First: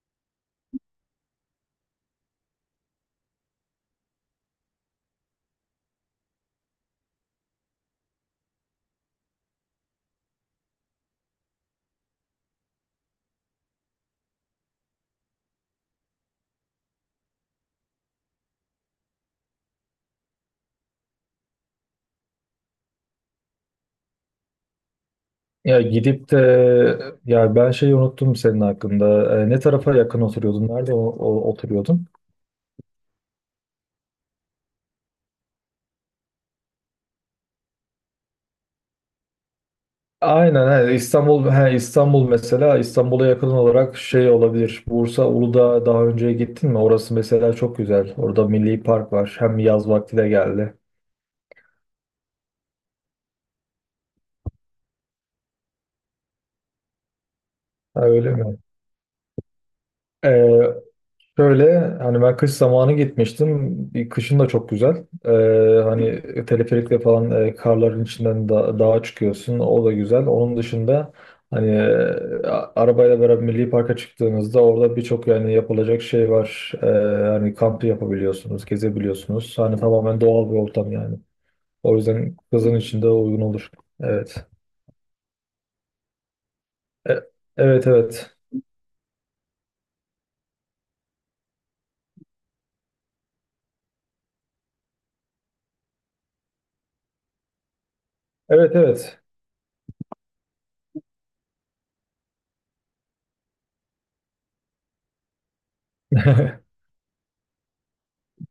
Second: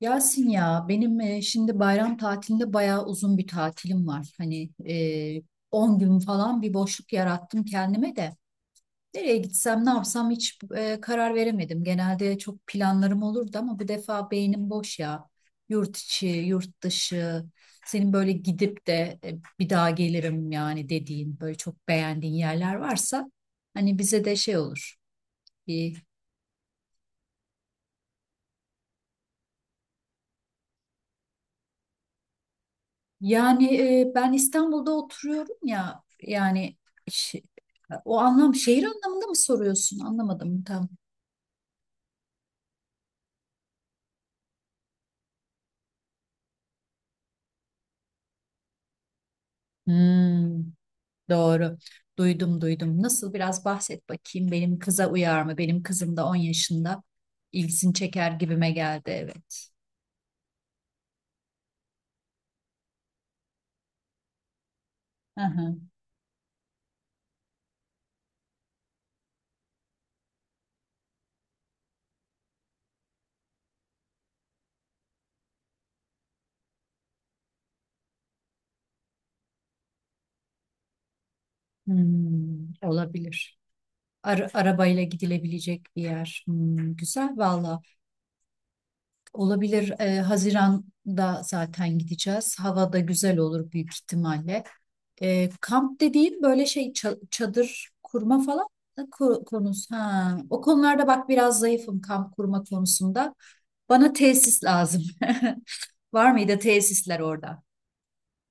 Yasin ya benim şimdi bayram tatilinde bayağı uzun bir tatilim var. 10 gün falan bir boşluk yarattım kendime de. Nereye gitsem ne yapsam karar veremedim. Genelde çok planlarım olurdu ama bu defa beynim boş ya. Yurt içi, yurt dışı, senin böyle gidip de bir daha gelirim yani dediğin böyle çok beğendiğin yerler varsa hani bize de şey olur. Ya gidip de Ya ben şeyi unuttum senin hakkında. Ne tarafa yakın oturuyordun? Nerede oturuyordun? Ben İstanbul'da oturuyorum ya yani şi- o anlam şehir anlamında mı soruyorsun? Anlamadım Aynen, tam. he, İstanbul, he, İstanbul mesela İstanbul'a yakın olarak şey olabilir. Bursa Uludağ'a daha önce gittin mi? Orası mesela çok güzel. Orada Milli Park var. Hem yaz vakti de Hmm, geldi. doğru. Duydum duydum. Nasıl biraz bahset bakayım. Benim kıza uyar mı? Benim kızım da 10 yaşında. İlgisini Ha, öyle çeker mi? gibime geldi, evet. Şöyle hani ben kış zamanı gitmiştim. Bir kışın da çok güzel. Hı hı. Hani teleferikle falan karların içinden da dağa çıkıyorsun. O da güzel. Onun dışında hani arabayla beraber Milli Park'a çıktığınızda orada birçok yani yapılacak şey var. Hani kamp yapabiliyorsunuz, gezebiliyorsunuz. Hani tamamen doğal bir ortam yani. O yüzden Hmm, kızın içinde uygun olabilir. olur. Evet. Arabayla gidilebilecek bir yer. Hmm, E- güzel valla. evet, evet. Olabilir. Haziran'da zaten gideceğiz. Hava da güzel olur büyük ihtimalle. Kamp dediğin böyle şey çadır kurma falan Evet, evet. Konusu. Ha, o konularda bak biraz zayıfım kamp kurma konusunda. Bana tesis lazım. Var mıydı tesisler orada?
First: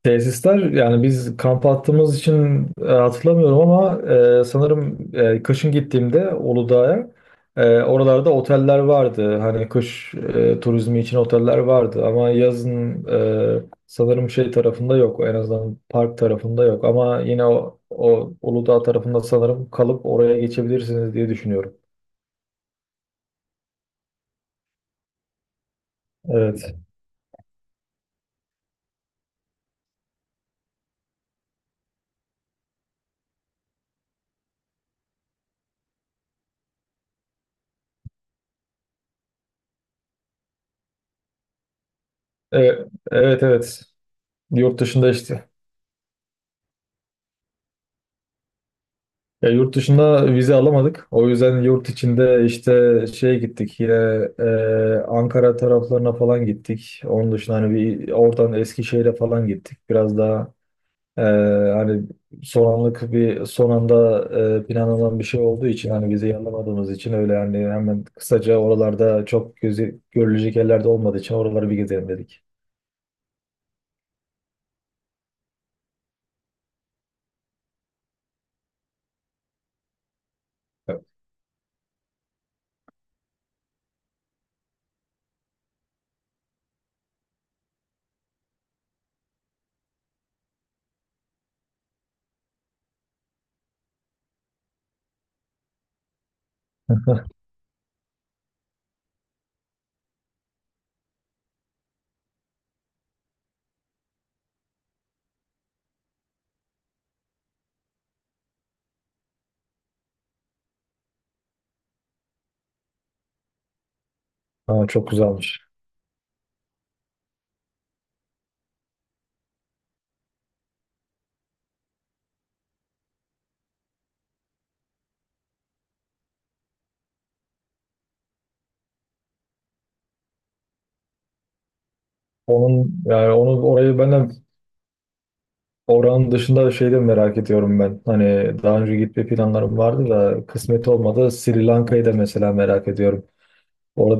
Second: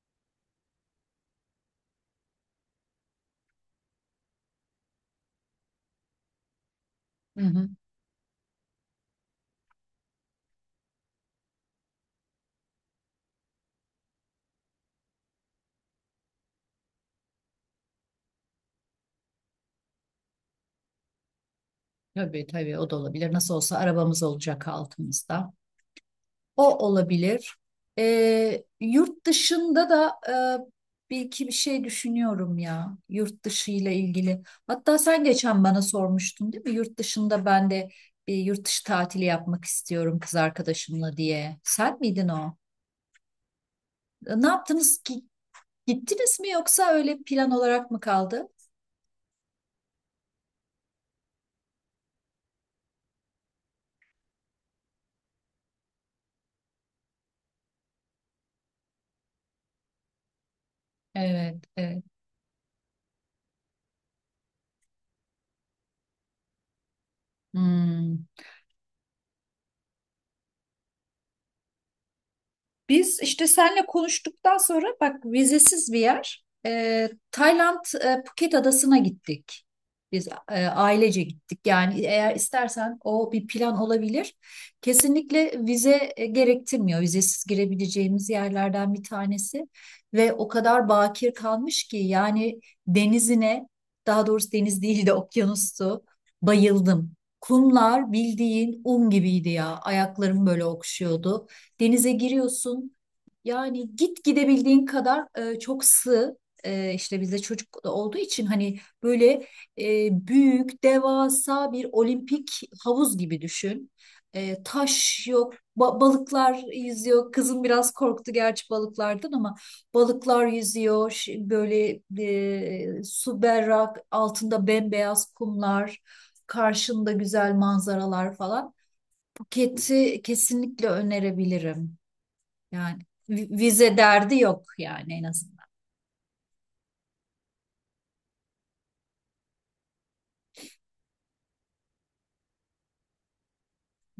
Tesisler, yani biz kamp attığımız için hatırlamıyorum ama sanırım kışın gittiğimde Uludağ'a Hı hı. Oralarda oteller vardı. Hani kış turizmi için oteller vardı ama yazın sanırım şey tarafında yok. En azından park tarafında yok ama yine o Uludağ tarafında sanırım kalıp oraya geçebilirsiniz diye düşünüyorum. Tabii tabii, o da olabilir. Nasıl olsa arabamız olacak altımızda. Evet. O olabilir. Yurt dışında da bir iki bir şey düşünüyorum ya. Yurt dışı ile ilgili. Hatta sen geçen bana sormuştun değil mi? Yurt dışında ben de bir yurt dışı tatili yapmak istiyorum kız arkadaşımla diye. Sen miydin o? E, evet, evet. Ne Yurt yaptınız dışında ki? işte. Gittiniz mi yoksa öyle plan olarak mı kaldı? Ya yurt dışında vize alamadık. O yüzden yurt içinde işte şeye gittik yine Ankara taraflarına falan gittik. Onun dışında hani bir oradan Eskişehir'e falan gittik. Biraz daha e, Evet, hani evet. Son anda planlanan bir şey olduğu için hani vizeyi alamadığımız için öyle yani hemen Hmm. kısaca oralarda çok görülecek yerlerde olmadığı için oraları bir gezelim dedik. Biz işte seninle konuştuktan sonra bak, vizesiz bir yer. Tayland, Phuket adasına gittik. Biz ailece gittik. Yani eğer istersen o bir plan olabilir. Kesinlikle vize gerektirmiyor. Vizesiz girebileceğimiz yerlerden bir tanesi. Ve o kadar bakir kalmış ki yani denizine, daha doğrusu deniz değil de okyanustu, bayıldım. Kumlar bildiğin un gibiydi ya. Ayaklarım böyle okşuyordu. Denize giriyorsun. Yani git gidebildiğin kadar, çok sığ. İşte bizde çocuk da olduğu için hani böyle, büyük, devasa bir olimpik havuz gibi düşün. Ha, çok Taş yok, güzelmiş. Balıklar yüzüyor. Kızım biraz korktu gerçi balıklardan ama balıklar yüzüyor. Böyle su berrak, altında bembeyaz kumlar, karşında güzel manzaralar falan. Phuket'i kesinlikle önerebilirim. Yani Onun yani onu vize orayı ben de... derdi yok yani en azından. Oranın dışında şey de merak ediyorum ben. Hani daha önce gitme planlarım vardı da kısmet olmadı. Sri Lanka'yı da mesela merak ediyorum.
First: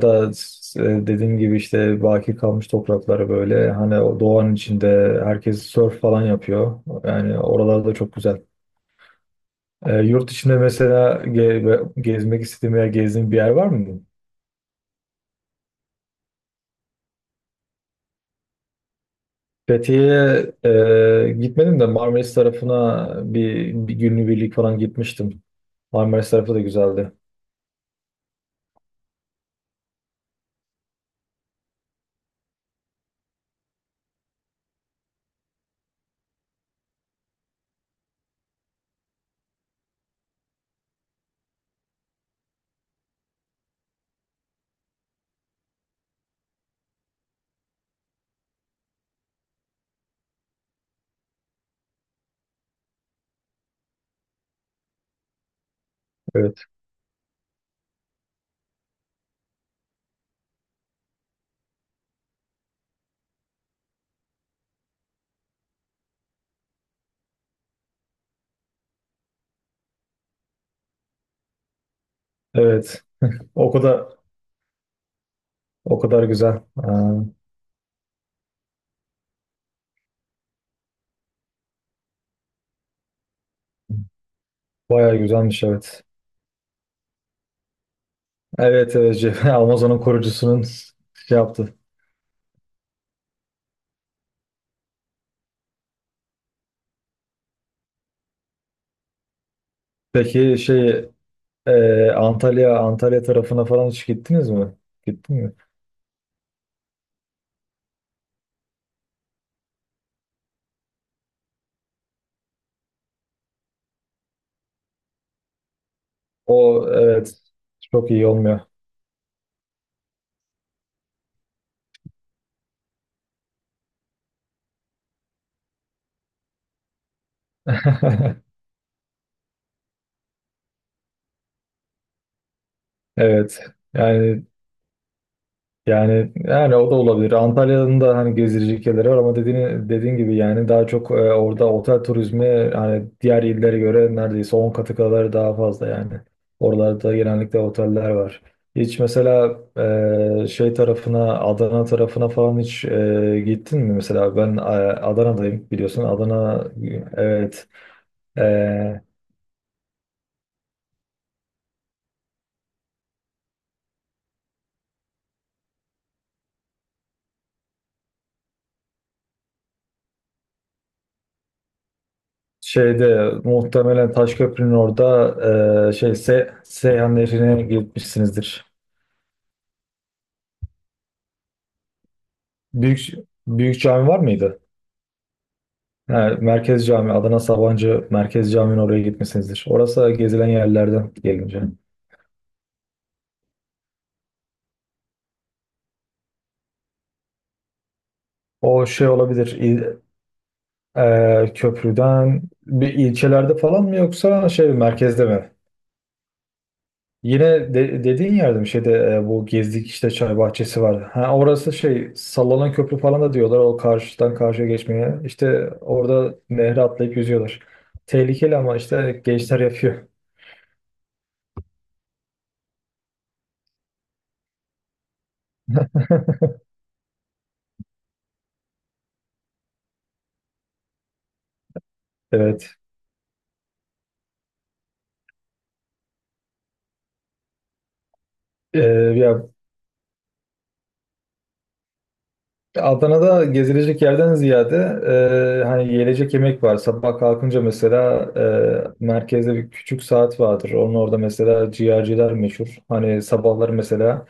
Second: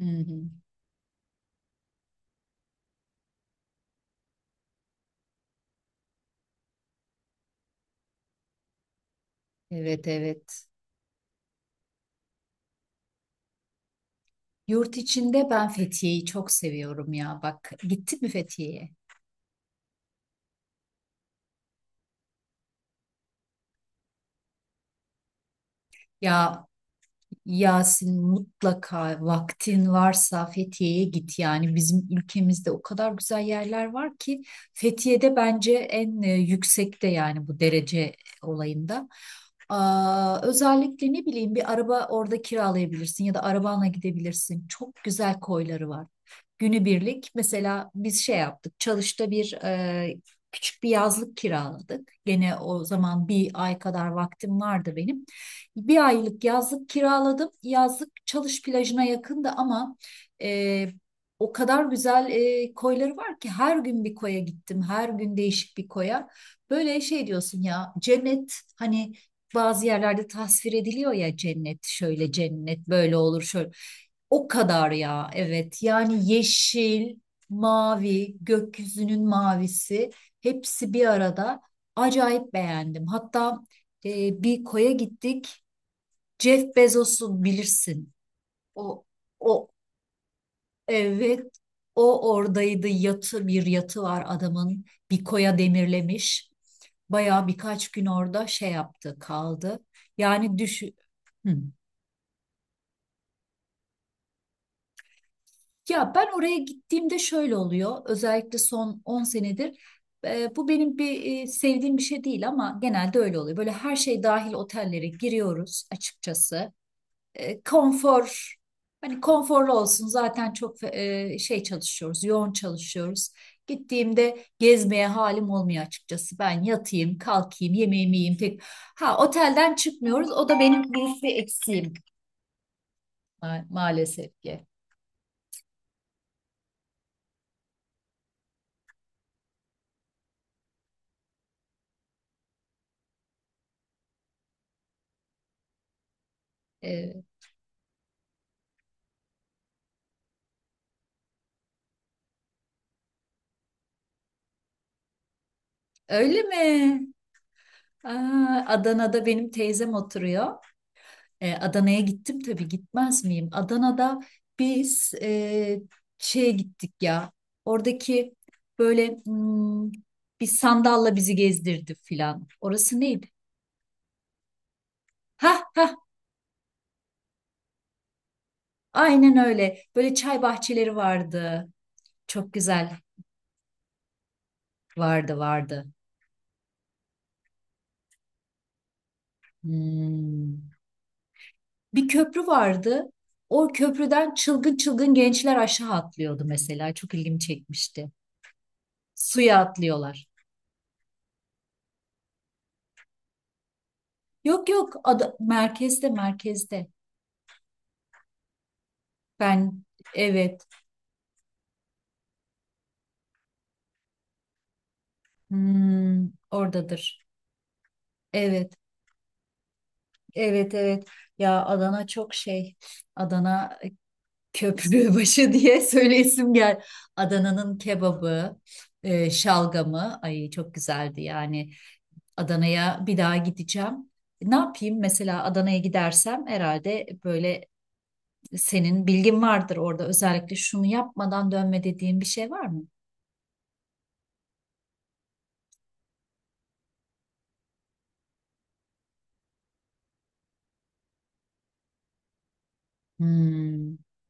Hı hı. Dediğim gibi işte baki kalmış toprakları böyle hani o doğanın içinde herkes surf falan yapıyor. Yani oralarda çok güzel. Evet Yurt içinde evet. mesela gezmek istediğim veya gezdiğim bir yer var mı? Yurt içinde ben Fethiye'yi çok seviyorum ya. Bak, gitti mi Fethiye'ye? Fethiye'ye gitmedim de Marmaris tarafına bir günlük birlik falan gitmiştim. Marmaris tarafı da Ya güzeldi. Yasin, mutlaka vaktin varsa Fethiye'ye git. Yani bizim ülkemizde o kadar güzel yerler var ki. Fethiye'de bence en yüksekte, yani bu derece olayında. Aa, özellikle ne bileyim, bir araba orada kiralayabilirsin ya da arabanla gidebilirsin. Çok güzel koyları var. Günübirlik mesela biz şey yaptık. Çalış'ta küçük bir yazlık kiraladık. Gene o zaman bir ay kadar vaktim vardı benim. Bir aylık Evet. yazlık kiraladım. Yazlık Çalış plajına yakındı ama e, o kadar güzel koyları var ki her gün bir koya gittim. Her gün değişik bir koya. Böyle şey diyorsun ya, cennet, hani bazı yerlerde tasvir ediliyor ya, cennet şöyle cennet Evet. böyle olur şöyle. O kadar O kadar ya, evet, o kadar yani güzel. Aa, yeşil, mavi, gökyüzünün mavisi, hepsi bir arada, acayip beğendim. Hatta bir koya bayağı güzelmiş, gittik, evet. Jeff Bezos'u bilirsin, Evet, o, evet, Jeff, o, Amazon'un kurucusunun şey evet, yaptı. o oradaydı. Yatı, bir yatı var adamın. Bir koya demirlemiş. Bayağı birkaç gün orada şey yaptı, kaldı. Peki Yani düşün. şey, Hı. Antalya tarafına falan hiç gittiniz mi? Gittin mi? Ya ben oraya gittiğimde şöyle oluyor. Özellikle son 10 senedir, bu benim bir sevdiğim bir şey değil ama genelde öyle oluyor. Böyle her şey dahil otellere giriyoruz açıkçası. O, evet, e, çok iyi konfor olmuyor. hani konforlu olsun, zaten çok çalışıyoruz, yoğun çalışıyoruz. Gittiğimde gezmeye halim olmuyor açıkçası. Ben yatayım, kalkayım, yemeğimi yiyeyim. Pek... Ha, otelden çıkmıyoruz. O da benim büyük bir eksiğim Evet. maalesef Yani, ki. O da olabilir. Antalya'nın da hani gezilecek yerleri var ama dediğin gibi yani daha çok orada otel turizmi hani diğer illere göre neredeyse 10 katı kadar daha fazla yani. Oralarda E, genellikle oteller var. Hiç mesela e, şey tarafına Adana tarafına falan hiç gittin mi? Mesela ben Adana'dayım, biliyorsun. öyle Adana, mi? evet. E, Aa, Adana'da benim teyzem oturuyor. E, Adana'ya gittim tabii, gitmez miyim? Adana'da biz şeye gittik ya. Oradaki böyle hmm, bir sandalla bizi gezdirdi filan. Orası neydi? Şeyde Muhtemelen Taşköprü'nün orada Ha ha, e, şey Se Seyhan Nehri'ne gitmişsinizdir. aynen öyle. Böyle çay bahçeleri vardı. Çok güzel. Büyük büyük cami var mıydı? Vardı vardı. Ha, Merkez Cami, Adana Sabancı Merkez Cami'nin oraya gitmişsinizdir. Orası gezilen Hmm. yerlerden gelince. Bir köprü vardı. O köprüden çılgın çılgın gençler aşağı atlıyordu mesela. Çok ilgimi çekmişti. O şey olabilir, Suya atlıyorlar. Köprüden bir ilçelerde falan mı yoksa Yok şey yok, merkezde ada mi? merkezde, merkezde. Yine de, dediğin yerde mi, şeyde bu Ben gezdik işte çay evet. bahçesi var. Ha, orası şey sallanan köprü falan da diyorlar o karşıdan karşıya geçmeye. İşte Hmm, orada nehre atlayıp oradadır. yüzüyorlar. Tehlikeli Evet ama işte gençler yapıyor. evet evet, ya Adana çok şey, Adana köprü başı diye söyleyesim gel. Adana'nın kebabı, şalgamı, ay çok güzeldi yani. Evet. Adana'ya bir daha gideceğim. Ne yapayım mesela Adana'ya gidersem herhalde böyle, senin Ee, bilgin Ya vardır orada, özellikle şunu yapmadan dönme dediğin bir şey var mı? Adana'da gezilecek yerden ziyade hani yiyecek yemek var. Sabah kalkınca mesela merkezde bir küçük saat vardır. Onun orada mesela ciğerciler meşhur. Hani sabahları Hmm, mesela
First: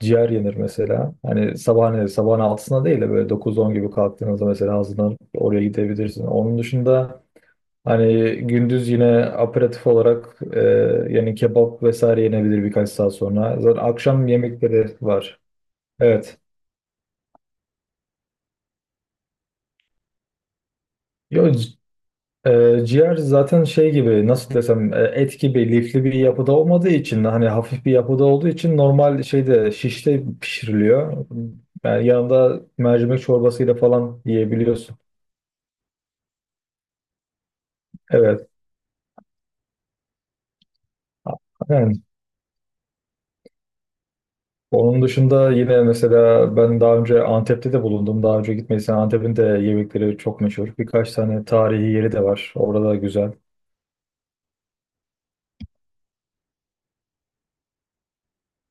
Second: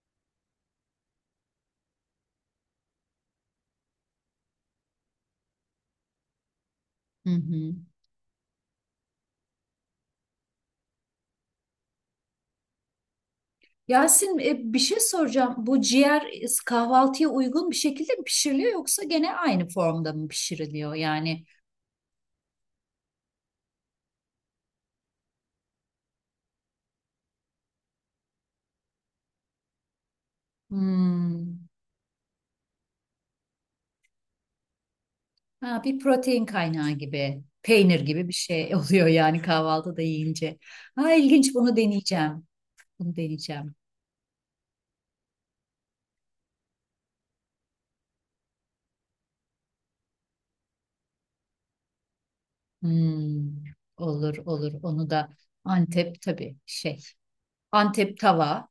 ciğer yenir mesela. Hani sabahın 6'sında değil de böyle 9-10 gibi kalktığınızda mesela hazırlanıp oraya gidebilirsin. Onun dışında hı hı. hani gündüz yine aperatif olarak yani kebap vesaire yenebilir birkaç saat sonra. Zaten akşam Yasin, bir yemekleri şey var. soracağım. Bu ciğer Evet. e, kahvaltıya uygun bir şekilde mi pişiriliyor yoksa gene aynı formda mı pişiriliyor? Yani Yok. Ciğer zaten şey gibi, nasıl desem, et gibi lifli bir yapıda olmadığı için hani hafif bir yapıda olduğu için normal şeyde şişte pişiriliyor. hmm, Yani yanında mercimek çorbasıyla falan yiyebiliyorsun. ha, bir protein kaynağı gibi, peynir gibi bir Evet. şey oluyor yani kahvaltıda yiyince. Ha ilginç, bunu Yani deneyeceğim. Bunu deneyeceğim. onun dışında yine mesela ben daha önce Antep'te de bulundum. Daha önce gitmediysen Antep'in de yemekleri çok meşhur. Birkaç tane tarihi yeri de var. Orada da güzel. Hmm, olur olur, onu da. Antep, tabii şey. Antep tava.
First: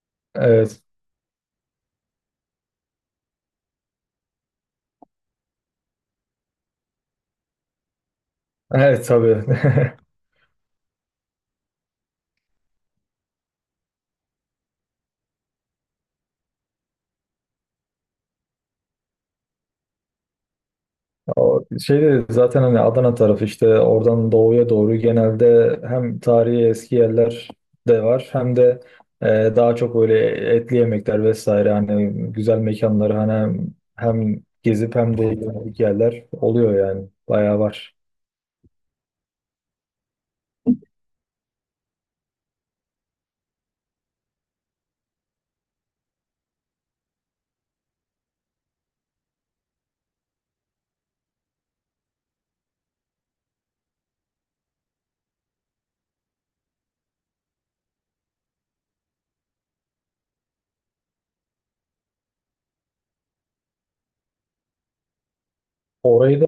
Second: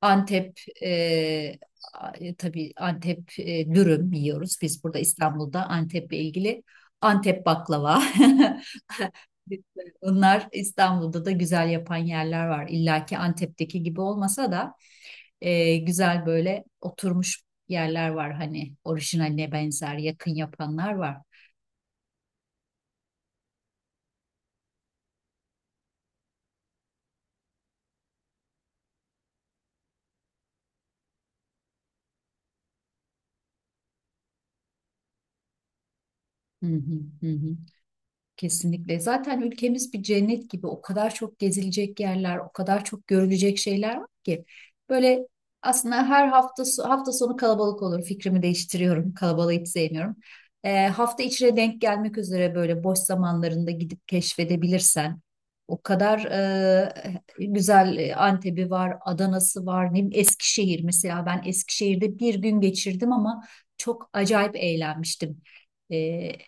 Antep Evet. e, a- e, tabii Antep dürüm yiyoruz. Biz burada İstanbul'da Antep'le ilgili, Antep baklava. Evet, tabii. Bunlar İstanbul'da da güzel yapan yerler var. İlla ki Antep'teki gibi olmasa da güzel böyle oturmuş yerler var. Hani orijinaline benzer, yakın yapanlar var. O şeyde zaten hani Adana tarafı işte oradan doğuya doğru genelde hem tarihi eski yerler de var hem de e, daha çok böyle etli yemekler vesaire hani güzel mekanlar hani hem gezip hem de yemek yerler Hı hı, oluyor yani hı hı. bayağı var. Kesinlikle. Zaten ülkemiz bir cennet gibi. O kadar çok gezilecek yerler, o kadar çok görülecek şeyler var ki. Böyle aslında her hafta hafta sonu kalabalık olur. Fikrimi değiştiriyorum. Kalabalığı hiç sevmiyorum. Hafta içine denk gelmek üzere böyle boş zamanlarında gidip keşfedebilirsen. O kadar güzel Antep'i var, Adana'sı var, ne bileyim, Eskişehir mesela. Ben Eskişehir'de bir gün geçirdim ama çok acayip eğlenmiştim. Ee, Orayı da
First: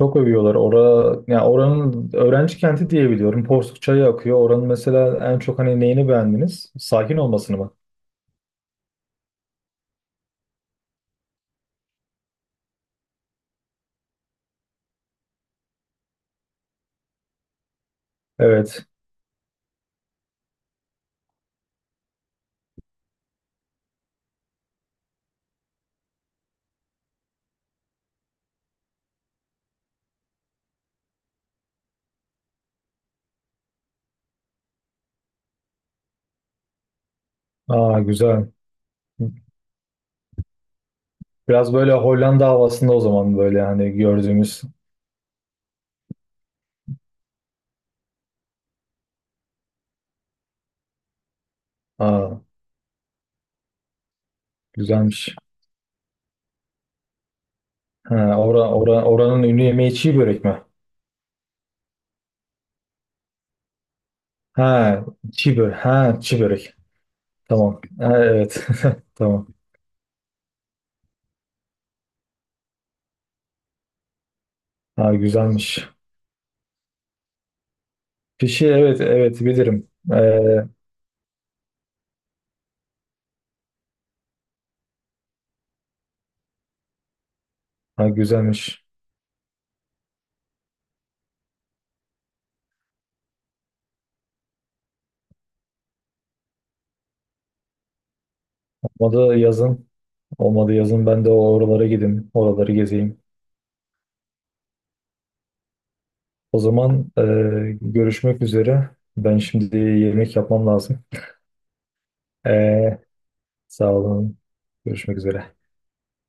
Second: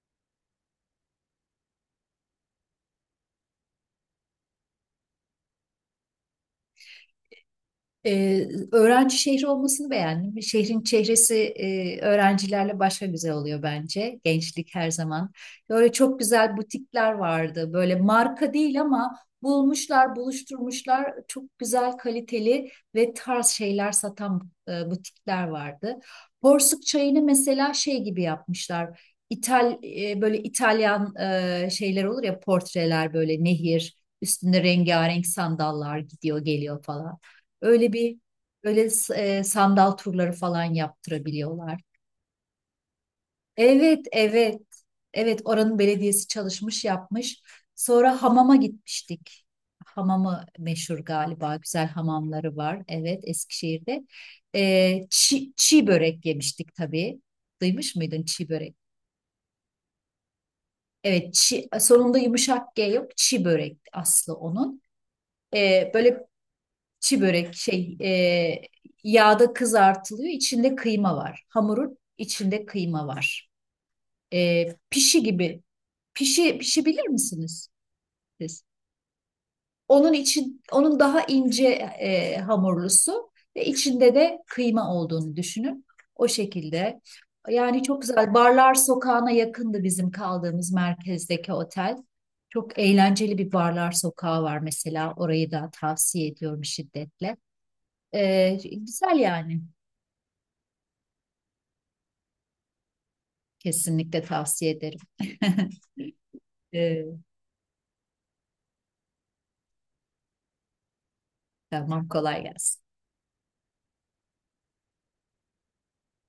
çok övüyorlar. Yani oranın öğrenci kenti diye biliyorum. Porsuk çayı akıyor. Oranın mesela en çok hani neyini beğendiniz? Sakin olmasını mı? Öğrenci şehri olmasını beğendim. Şehrin çehresi öğrencilerle başka güzel oluyor bence. Gençlik her zaman. Böyle çok güzel butikler vardı. Böyle marka değil Evet. ama bulmuşlar, buluşturmuşlar. Çok güzel, kaliteli ve tarz şeyler satan butikler vardı. Porsuk çayını mesela şey gibi yapmışlar. Böyle İtalyan şeyler olur ya, portreler, böyle nehir üstünde rengarenk sandallar gidiyor geliyor falan. Öyle Aa, bir, güzel. öyle sandal turları falan Biraz yaptırabiliyorlar. böyle Hollanda havasında o zaman böyle hani Evet, evet. gördüğümüz. Evet, oranın belediyesi çalışmış, yapmış. Sonra hamama gitmiştik. Hamamı meşhur galiba. Güzel Aa, hamamları var. Evet, Eskişehir'de. Güzelmiş. Çiğ börek yemiştik tabii. Duymuş muydun Ha, çiğ börek? Oranın ünlü yemeği çiğ börek mi? Evet, sonunda yumuşak G yok. Çiğ börek aslı onun. Ha, çiğ börek. Ha, Böyle çiğ börek. çi börek Tamam. şey Ha, e, evet. Tamam. yağda kızartılıyor. İçinde kıyma var. Hamurun içinde kıyma var. E, Ha, pişi gibi. güzelmiş. Pişi, pişi bilir misiniz siz? Fişi, evet, evet, bilirim. Onun için, onun daha ince hamurlusu ve içinde de kıyma olduğunu düşünün. O şekilde. Yani çok Ha, güzel. Barlar güzelmiş. Sokağı'na yakındı bizim kaldığımız merkezdeki otel. Çok eğlenceli bir barlar sokağı var mesela. Orayı da tavsiye ediyorum şiddetle. Güzel Olmadı yani. yazın. Olmadı yazın ben de oralara gideyim. Oraları gezeyim. Kesinlikle tavsiye ederim. O Ee, zaman görüşmek üzere. Ben şimdi yemek yapmam lazım. tamam, kolay gelsin. Ee, Sağ olun. Görüşmek üzere.